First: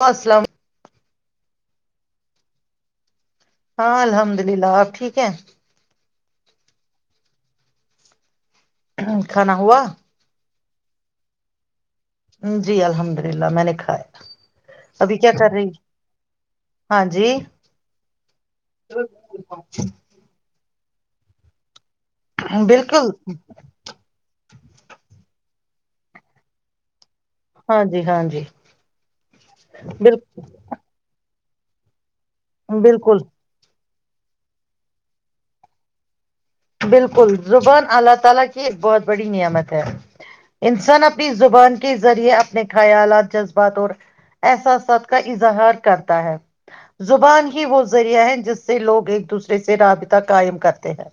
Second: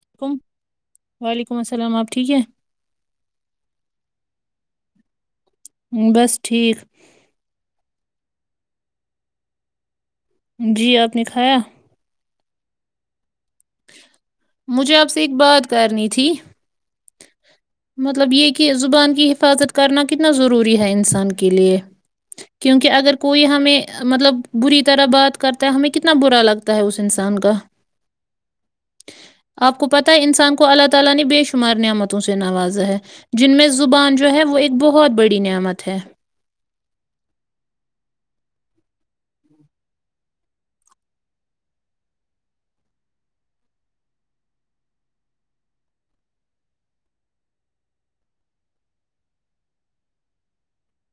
السلام وعلیکم وعلیکم السلام آپ ٹھیک ہے ہاں الحمد للہ آپ ٹھیک ہے بس ٹھیک کھانا ہوا جی آپ نے کھایا جی الحمد للہ میں نے کھایا مجھے آپ ابھی سے ایک کیا کر بات رہی کرنی تھی ہاں جی مطلب یہ کہ زبان کی حفاظت کرنا کتنا ضروری ہے ان انسان کے لیے کیونکہ بالکل اگر کوئی ہمیں مطلب بری طرح بات کرتا ہے ہمیں کتنا برا لگتا ہے اس انسان کا ہاں جی ہاں جی اپ کو پتہ ہے بالکل انسان کو اللہ تعالی نے مارنے متوں سے نوازا ہے بالکل جن میں زبان جو ہے وہ ایک بہت بڑی نعمت ہے بالکل زبان اللہ تعالی کی بہت بڑی نعمت ہے انسان اپنی زبان کے ذریعے اپنے خیالات جذبات اور احساسات کا اظہار کرتا ہے زبان ہی وہ ذریعہ ہے جس سے لوگ ایک دوسرے سے رابطہ قائم کرتے ہیں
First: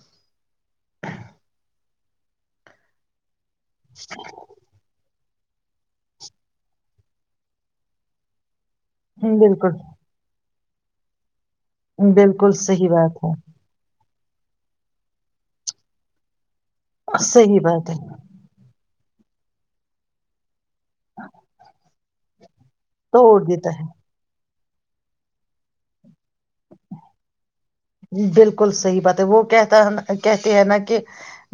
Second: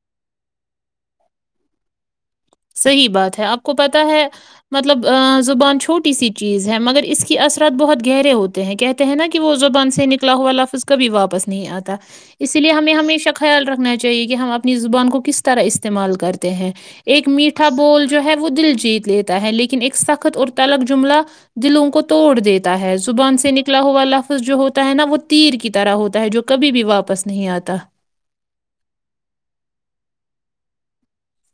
صحیح بات ہے آپ [unintelligible] کو پتا ہے مطلب [unintelligible] زبان چھوٹی سی چیز ہے مگر اس کے اثرات بہت گہرے ہوتے ہیں کہتے ہیں نا کہ وہ زب بالکل بند سے نکلا ہوا لف اس کا بھی واپس نہیں آتا بالکل اس لیے صحیح ہمیں بات ہمیشہ ہے خیال رکھنااہ چاہیے کہ ہم اپنی زبان کو کس طرح استعمال کرتے ہیں صحیح میٹھا بات بول جو ہے وہ دل جیت لیتا ہے لیکن ایک سخت اور الگ جملہ دلوں کو توڑ دیتا ہے زبان توڑ سے دیتا نکلا ہوا لفظ جو ہوتا ہے نا وہ تیر کی طرح ہوتا ہے جو کبھی بھی واپس نہیں آتا بالکل صحیح بات ہے وہ کہتا کہتے ہے نا کہ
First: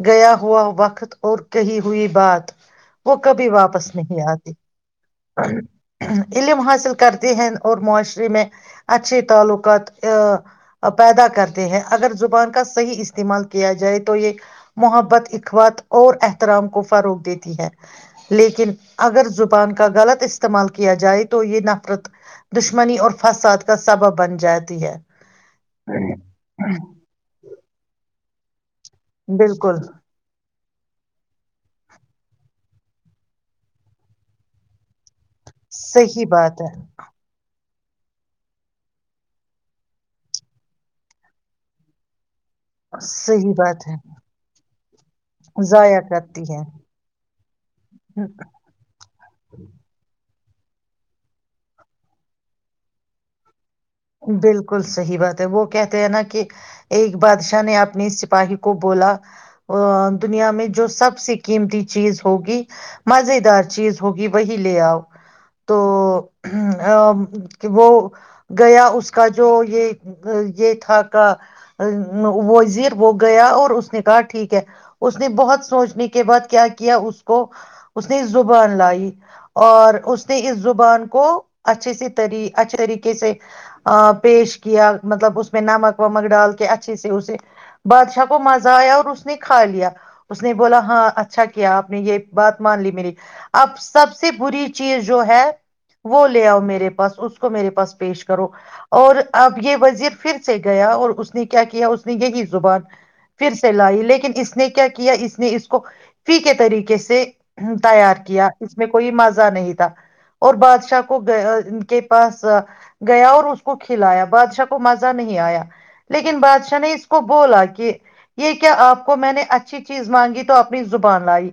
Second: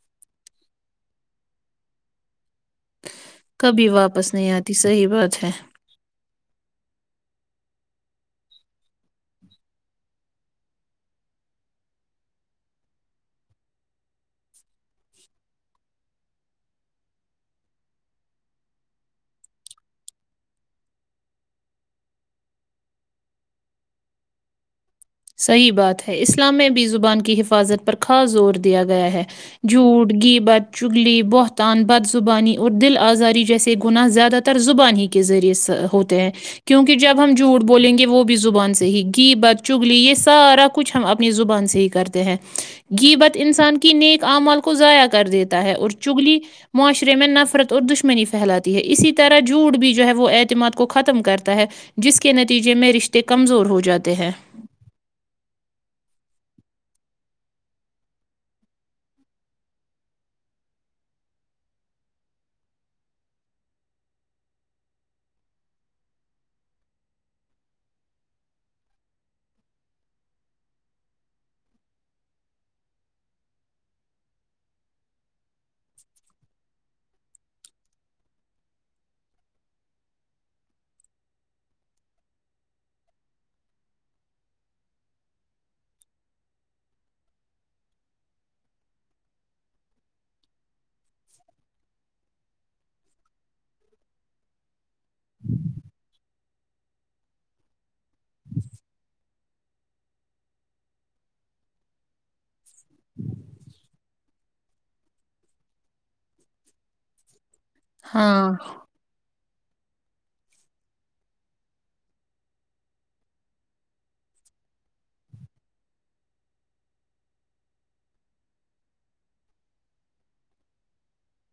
گیا ہوا وقت اور کہی ہوئی بات وہ کبھی واپس نہیں آتی علم حاصل کرتی ہیں اور معاشرے میں اچھے تعلقات پیدا کرتے ہیں اگر زبان کا صحیح استعمال کیا جائے تو یہ محبت اخوات اور احترام کو فروغ دیتی ہے لیکن اگر زبان کا غلط استعمال کیا جائے تو یہ نفرت دشمنی اور فساد کا سبب بن جاتی ہے صحیح بات ہے اسلام میں بھی زبان کی حفاظت پر خاص زور دیا گیا ہے بالکل جھوٹ گی بت چگلی بہتان بد زبانی اور دل آزاری جیسے گناہ زیادہ تر زبان ہی کے ذریعے س ہوتے صحیح ہیں بات ہے کیونکہ جب ہم جوڑ بولیں گے وہ بھی زبان سے ہی گھی بچچ چگلی یہ سارا کچھ ہم اپنی زبان سے ہی کرتے ہیں گی بت صحیح انسان بات کی ہے نیک اعمال کو ضائع کر دیتا ہے اور ضائع چگلی کرتی ہے معاشرے میں نفرت اور دشمنی پھیلاتی ہے اسی طرح جوٹ بھی جو ہے وہ ای مات کو ختم کرتا ہے جس کے نتیجے میں رشتے کمزور ہو ج جاتے ہیں بالکل صحیح بات ہے وہ کہتے ہیں نا کہ ایک بادشاہ نے اپنی سپاہی کو بولا دنیا میں جو سب سے قیمتی چیز ہوگی مز دار چیز ہوگی وہی لے آؤ تو وہ گیا اس کا جو یہ یہ تھا کا وزیر وہ گیا اور اس نے کہا ٹھیک ہے اس نے بہت سوچنے کے بعد کیا کیا اس کو اس نے زبان لائی اور اس نے اس زبان کو اچھے سےیری اچھے طریقے سے پیش کیا مطلب اس میں نمک ومک ڈال کے اچھے سے اسے بادشاہ کو مزہ آیا اور اس نے کھا لیا اس نے بولا ہاں اچھا کیا آپ نے یہ بات مان لی میری اب سب سے بری چیز جو ہے وہ لے آؤ میرے پاس اس کو میرے پاس پیش کرو اور اب یہ وزیر پھر سے گیا اور اس نے کیا اس نے یہی زبان پھر سے لائی لیکن اس کے اس نے کیا کیا اس نے اس کو فی کے طریقے سے تیار کیا ہاں اس میں کوئی مزہ نہیں تھا اور بادشاہ کو ان کے پاس گیا اور اس کو کھلایا بادشاہ کو مزہ نہیں آیا لیکن بادشاہ نے اس کو بولا کہ یہ کیا آپ کو میں نے اچھی چیز مانگی تو اپنی زبان لائی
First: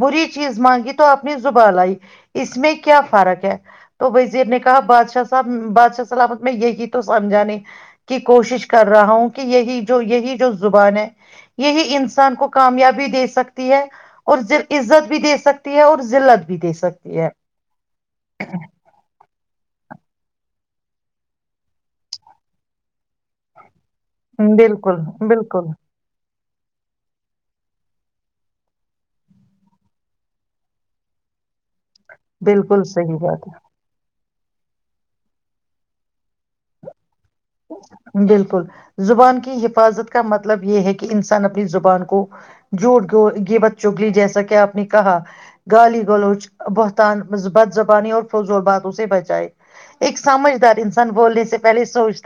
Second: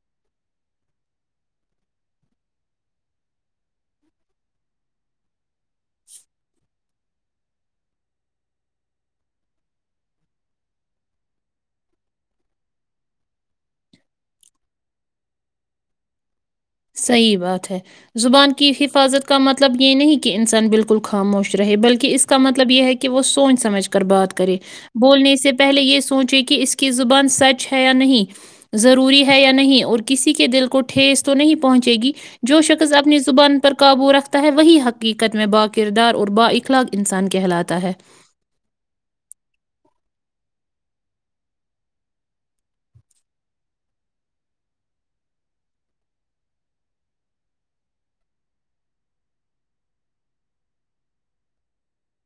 بری چیز مانگی تو اپنی زبان لئی اس میں کیا فرق ہے تو وزیر نے کہا بادشاہ صاحب سلامت میں یہی [unintelligible] سمجھانے کی کوشش کر رہا ہوں کہ یہی جو یہی جو زبان ہے یہی انسان کو کامیابی دے سکتی ہے اور عزت بھی دے سکتی ہے اور ت بھی دے سکتی صحیح بات ہے زبان کی حفاظت کا مطلب یہ نہیں کہ انسان بالکل خاموش رہے بلکہ اس کا مطلب یہ ہے کہ وہ سوچ سمجھ کر بات کریں بالکل بولنے سے بالکل پہلے یہ سوچیں کہ اس کی زبان سچ ہے یا نہیں ضروری ہے یا نہیں اور کسی کے دل کو ٹھس تو نہیں پہنچ ج گی جو بالکل شخص صحیح اپنی بات زبان پر قابو رکھتے ہے وہی حقیقت میں با کردار اور با اخلاق انسان کے بالکل زبان کی حفاظت کا مطلب یہ ہے کہ انسان اپنی زبان کو جوڑ یہ بد چگ لی جیسا کہ آپ نے کہا گالی گلوچ بہتان بد زبانی اور فض باتوں سے بچائے ایک سمجھدار انسان بولنے سے پہلے سوچ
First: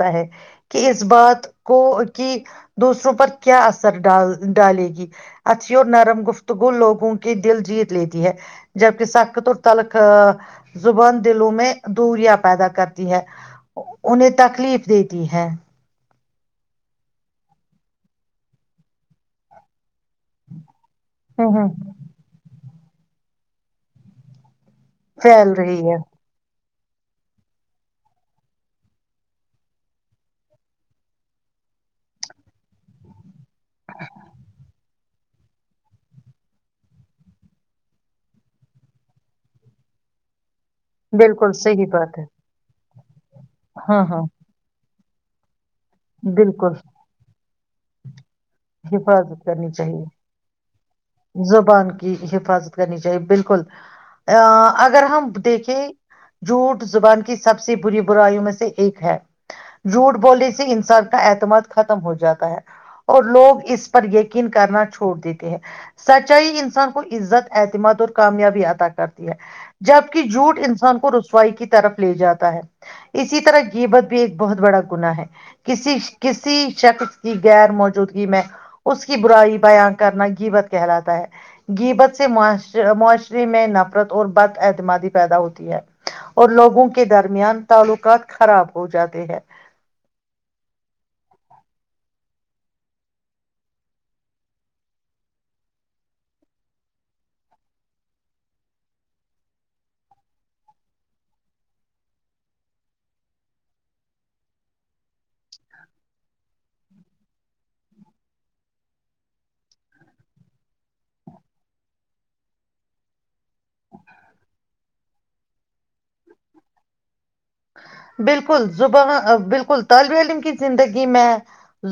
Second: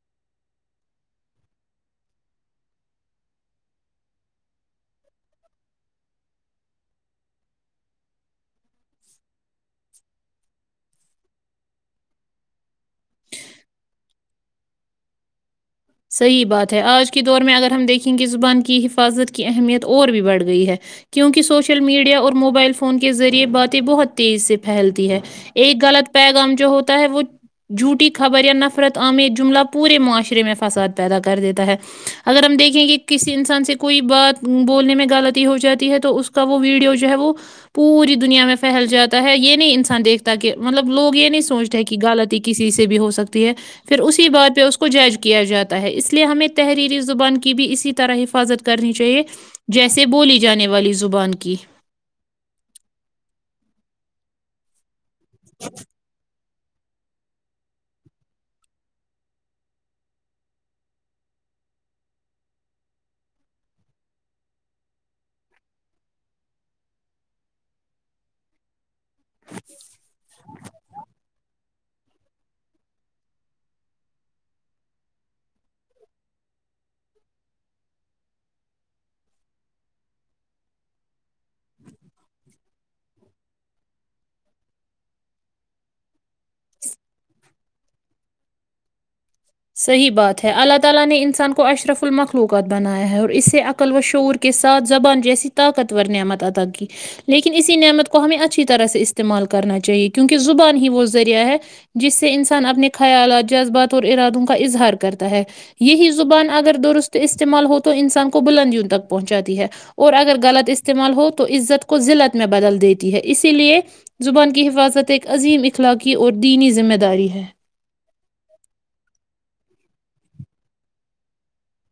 کہ اس بات کو کی دوسروں پر کیا اثر ڈال ڈالے گی اتھی اور نرم گفتگو لوگوں کے دل جیت لیتی ہے جبکہ سخت اور تلک زبان دلوں میں دوریا پیدا کرتی ہے انہیں تکلیف دیتی ہے صحیح بات ہے آج کے دور میں اگر ہم دیکھیں گے زبان کی حفاظت کی اہمیت اور بھی بڑھ گئی ہے کیونکہ ہوں ہوں سوشل میڈیا اور موبائل فون فون کے ذریعے باتیں بہت تیز سے پھیلتی ہے پھیل رہی ایک ہے غلط پیغام جو ہوتا اہ وہ جھوٹی خبر یا نفرت آمر جملہ پورے معاشرے میں فساد پیدا کر دیتا ہے اگر ہم دیکھیں کہ کسی انسان سے کوئی بات بولنے میں غلطی ہو جاتی ہے تو اس کا وہ ویڈیو جو ہے وہ پوری دنیا میں پھیل جاتا ہے یہ نہیں انسان دیکھتا کہ مطلب لو یہ نہیں بالکل سوچ رہے صحیح کہ بات ہے غلط کسی سے بھی ہو سکتا [unintelligible] ہے پھر ہاں ہاں اسی بات پہ اس کو کچھ [unintelligible] کیا جاتا ہے اس لیے ہمیں بالکل تحری زبان کے بھی اسی طرح حفاظت کرنی چاہیے حفاظت کرنی چاہیے جیسے بولی جانے والی زبان کی زبان کی حفاظت کرنی چاہیے بالکل آ [inaudible] اگر ہم دیکھیں جوٹ زبان کی سب سے بری برائیوں میں سے ایک ہے جھوٹ بولنے سے انسان کا اعتماد ختم ہو جاتا ہے اور لوگ اس پر یقین کرنا چھوڑ دیتے ہے سچائی انسان کو عزت اعتماد اور کامیابی ادا کرتی ہے جبک جھوٹ انسان کو رسوائی کی طرف لے جاتا ہے اسی طرح جیبت بھی ایک بہت بڑا گنا ہے کسی کسی شخص کی غیر موجودگی میں اس کی برائی بییاان کرنا گیبت کہلاتا ہے گیبت سے معاشرے میں نفرت اور بد اعتمادی پیدا ہوتی ہے اور لوگوں کے درمیان تعلقات خراب ہو جاتے ہیں [inaudible] کا اظہار کرتا ہے یہی زبان اگر درست استعمال ہو تو انسان کو بلندیوں تک پہنچاتی ہے اور اگر غلط استعمال ہو تو عزت کو ذلت میں بدل دیتی ہے اسی لیے زبان کی حفاظت ایک عظیم اخلاقی اور دینی ذمہ داری ہے بالکل زباں بالکل طالب علم کی زندگی میں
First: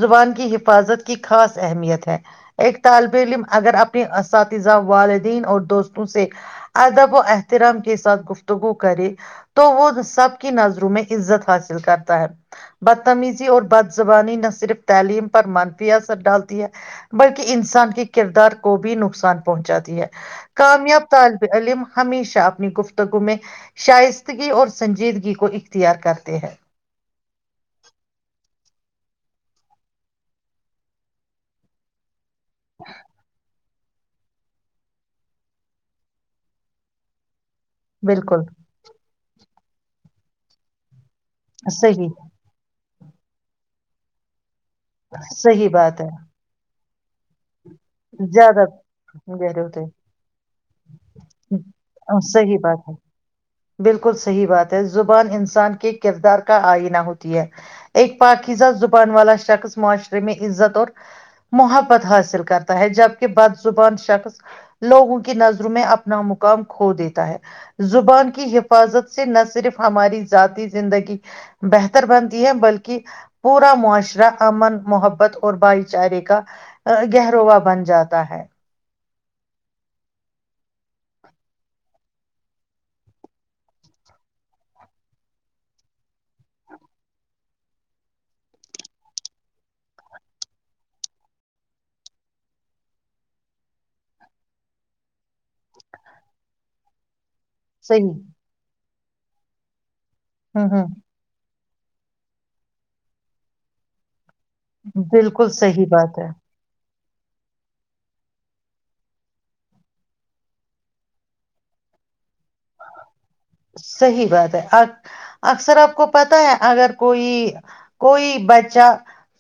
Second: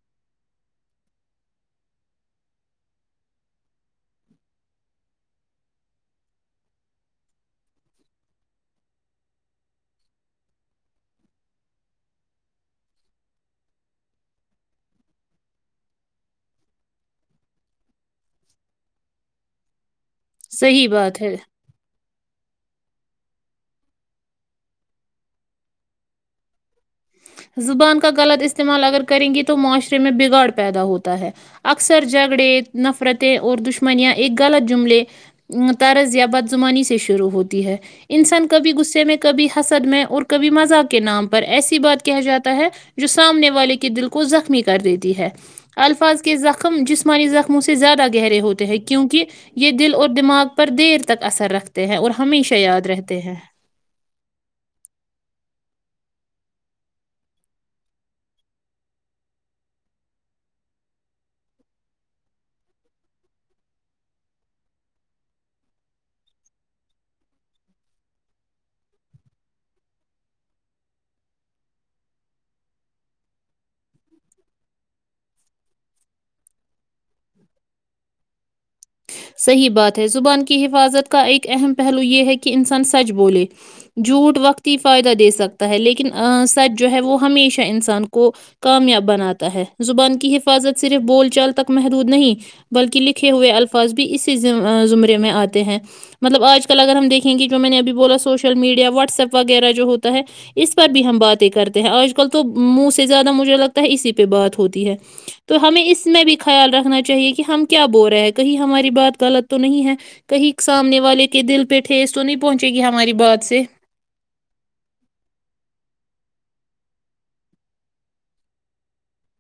زبان کی حفاظت کی خاص اہمیت ہے ایک طالب علم اگر اپنی اساتذہ والدین اور دوستوں سے ادب و احترام کے ساتھ گفتگو کرے تو وہ سب کی نظر میں عزت حاصل کرتا ہے بدتمیزی اور بد زبانی نہ صرف تعلیم پر منفی اثر ڈالتی ہے بلکہ انسان کے کردار کو بھی نقصان پہنچاتی ہے صحیح کامیاب بات ہے طالب علم ہمیشہ گفتگو میں شائستگی اور سنجیدگی کو ا خ تیار کرتے ہیں [unintelligible] زبان کا غلط اس استعمال اگر کریں گی تو معاشرے میں بگاڑ پیدا ہوتا ہے اکثر جھگڑے نفرتیں اور دشمن منیا ایک غلط جملے طرز یا بدعمانی سے شروع ہوتی ہے بالکل انسان کبھی غصے میں کبھی ہ حسد میں اور کبھی مزاق کے نام پر ایسی بات [unintelligible] صحیح کہ جاتا ہے جو سامنے والے کے دل کو زخمی کر دیتی ہے صحیح بات ہے الفاظ کے زخم جس مریض سے زیادہ گہرے زیادہ ہوتے ہیں کیونکہ گہرے یہ ہوتے دل اور دماغ پر دیر تک اثر رکھتے ہیں اور ہمیشہ صحیح یاد بات ہے رہتے ہیں بالکل صحیح بات ہے زبان انسان کے کردار کا آئینہ ہوتی ہے ایک پاکیزہ زبان والا شخص معاشرے میں عزت اور محبت حاصل کرتا ہے جبکہ بد زبان شخص لوگوں کی نظروں میں اپنا مقام کھو دیتا ہے زبان کی حفاظت سے نہ صرف ہماری ذاتی زندگی بہتر بنتی ہے بلکہ پورا معاشرہ امن محبت اور بھائی چارے کا گہرووا بن جاتا ہے صحیح بات ہے زبان کی حفاظت کا ایک اہم پہلو یہ ہے کہ انسان سچ بولے جھوٹ وقتتی فائدہ دے سکتا ہے لیکن سچ جو ہے وہ ہمیشہ انسان کو کامیاب بناتا ہے زبان کی حفاظت صرف بول چال تک محدود نہیں بلکہ لکھے ہوئے الا بھی اسی زمرے میں آتے ہیں مطلب آج کل اگر ہم دیکھ کہ جو میں نے ابھی بو صحیح سوشل میڈیا واٹ وٹسپ وغیرہ جو ہو ہے ہ اس ہ پر بھی ہم باتیں کرتے آج کل تو منہ سے زیادہ مجھے لگتا ہے اسی پر پہ بات ہوتی ہے بالکل تو ہمیں صحیح اس بات ہے میں بھی خیال رکھنا چاہی چاہیے کہ ہم کیا بول رہے ہیں کہیں ہماری بات غلط تو نہیں ہے کہیں سامنے والے کے دل پہ ٹھس صحی بات ہے اکثر آپ کو پتا ہے اگر کوئی کوئی بچہ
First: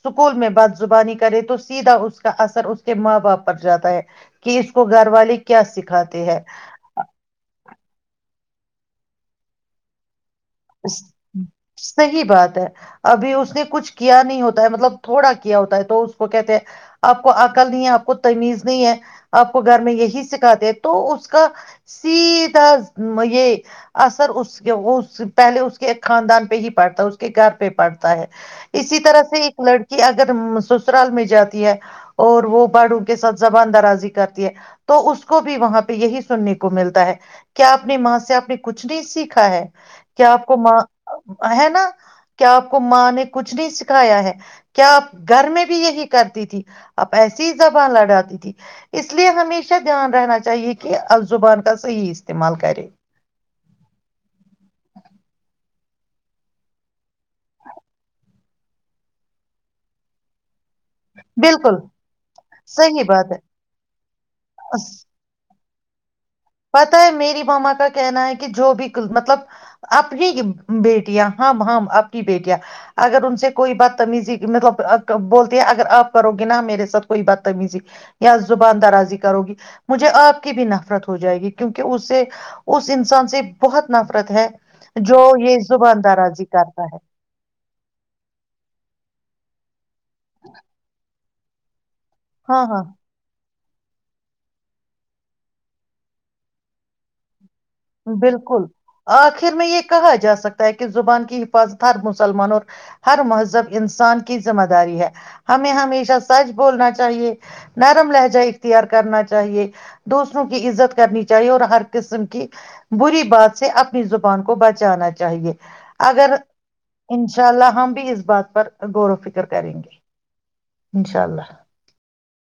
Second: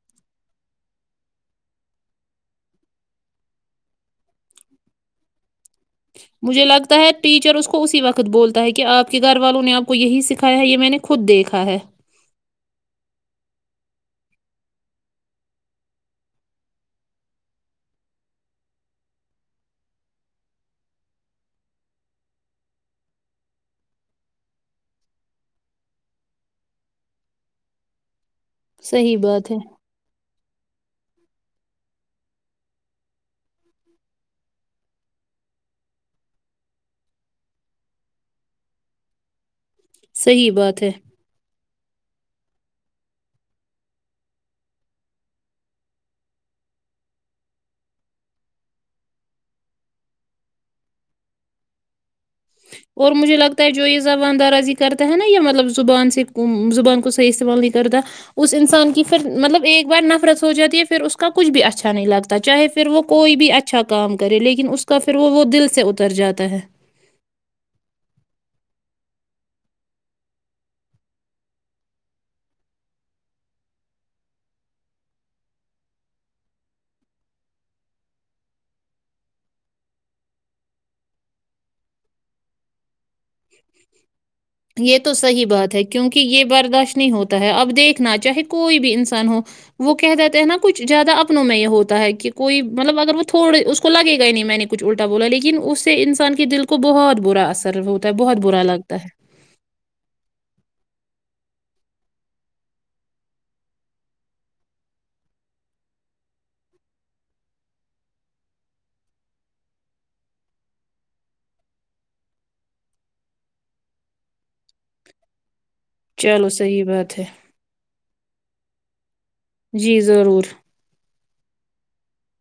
اسکول میں بد زبانی کرے تو سیدھا اس کا اثر اس کے ماں باپ پر جاتا ہے کہ اس کو گھر والے کیا سکھاتے ہیں مجھے لگتا ہے ٹیچر اس کو اسی وقت بولتا ہے کہ آپ کے گھر والوں نے آپ کو یہی سکھا صحیح بات ہے ابھی اس نے کچھ کیا نہیں ہوتا ہے مطلب تھوڑا کیا ہوتا ہے تو اس کو کہتے ہیں آپ کو عقل نہیں ہے آپ کو تمیز نہیں ہے آپ کو گھر میں یہی سکھاتے ہیں تو اس کا سیدھا یہ اثر اس کے پہلے اس کے ایک خاندان پہ ہی پڑتا ہے اس کے گھر پہ پڑتا ہے اسی صحیح طرح سے بات ہے ایک لڑکی اگر سسرال میں جاتی ہے اور وہ بڑوں کے ساتھ زبان درازی کرتی ہے تو اس کو بھی وہاں پہ یہی سننے کو ملتا ہے کیا آپ نے ماں سے آپ نے کچھ نہیں سیکھا ہے کیا آپ صحیح کو م بات ہے ہے نا [unintelligible] [inaudible] کیا آپ کو ماں نے کچھ نہیں سکھایا ہے کیا آپ گھر میں بھی یہی کرتی تھی آپ ایسی ہی زبان لڑاتی تھی اس لیے ہمیشہ دھیان رہنا چاہیے کہ اب زبان کا صحیح استعمال کرے اور مجھے لگتا ہے جو یہ زبان درازی کرتا ہے نا یا مطلب زبان سے زبان کو صحیح استعمال نہیں کرتا اس انسان کی پھر مطلب ایک بار نفرت ہو جاتی ہے پھر پھر اس کا کچھ بھی بالکل اچھا نہیں لگتا چاہے پھر وہ صحیح بات کوئی بھی اچھا کام کرے لیکن اس کا پھر وہ وہ دل سے سے اتر جاتا پت ہے میری ماما کا کہنا ہے کہ جو بھی مطلب اپنی بیٹیاں ہم ہم آپ کی بیٹیاں اگر ان سے کوئی بدتمیزی مطلب بولتی ہے اگر آپ کرو گے نا میرے ساتھ کوئی بدتمیزی یا زبان درازی کرو گی مجھے آپ کی بھی نفرت ہو جائے گی کیونکہ اس سے اس انسان سے بہت ناف یہ تو صحیح بات ہے کیونکہ درازی یہ کرتا برداشت ہے نہیں ہوتا ہے اب دیکھنا چاہے کوئی بھی انسان ہو وہ کہہ دیتے ہیں نا کچھ زیادہ اب میں یہ ہو ہے کہ کوئی ہاں ہاں مطلب اگر وہ تھوڑے اس کو تو لگے گا ہی نہیں میں نے کچھ الٹا بولا لیکن اس سے انسان کے دل کو بہت برا اثر سر ہوتا ہے بہت برا لگتا ہے خر میں یہ کہا جا سکتا ہے کہ زبان کی حفاظت ہر مسلمان اور ہر مذہب انسان کی ذمہ داری ہے ہمیں ہمیشہ سچ بولنا چاہیے نرم لہجہ اختیار کرنا چاہیے دوسروں کی عزت کرنی چاہیے اور ہر قسم کی بری بات سے اپنی زبان کو بچانا چاہیے اگر چلو صحیح بات ہے انشاء اللہ ہم بھی اس بات پر غورو کر کریں گے جی ضرور انشاء اللہ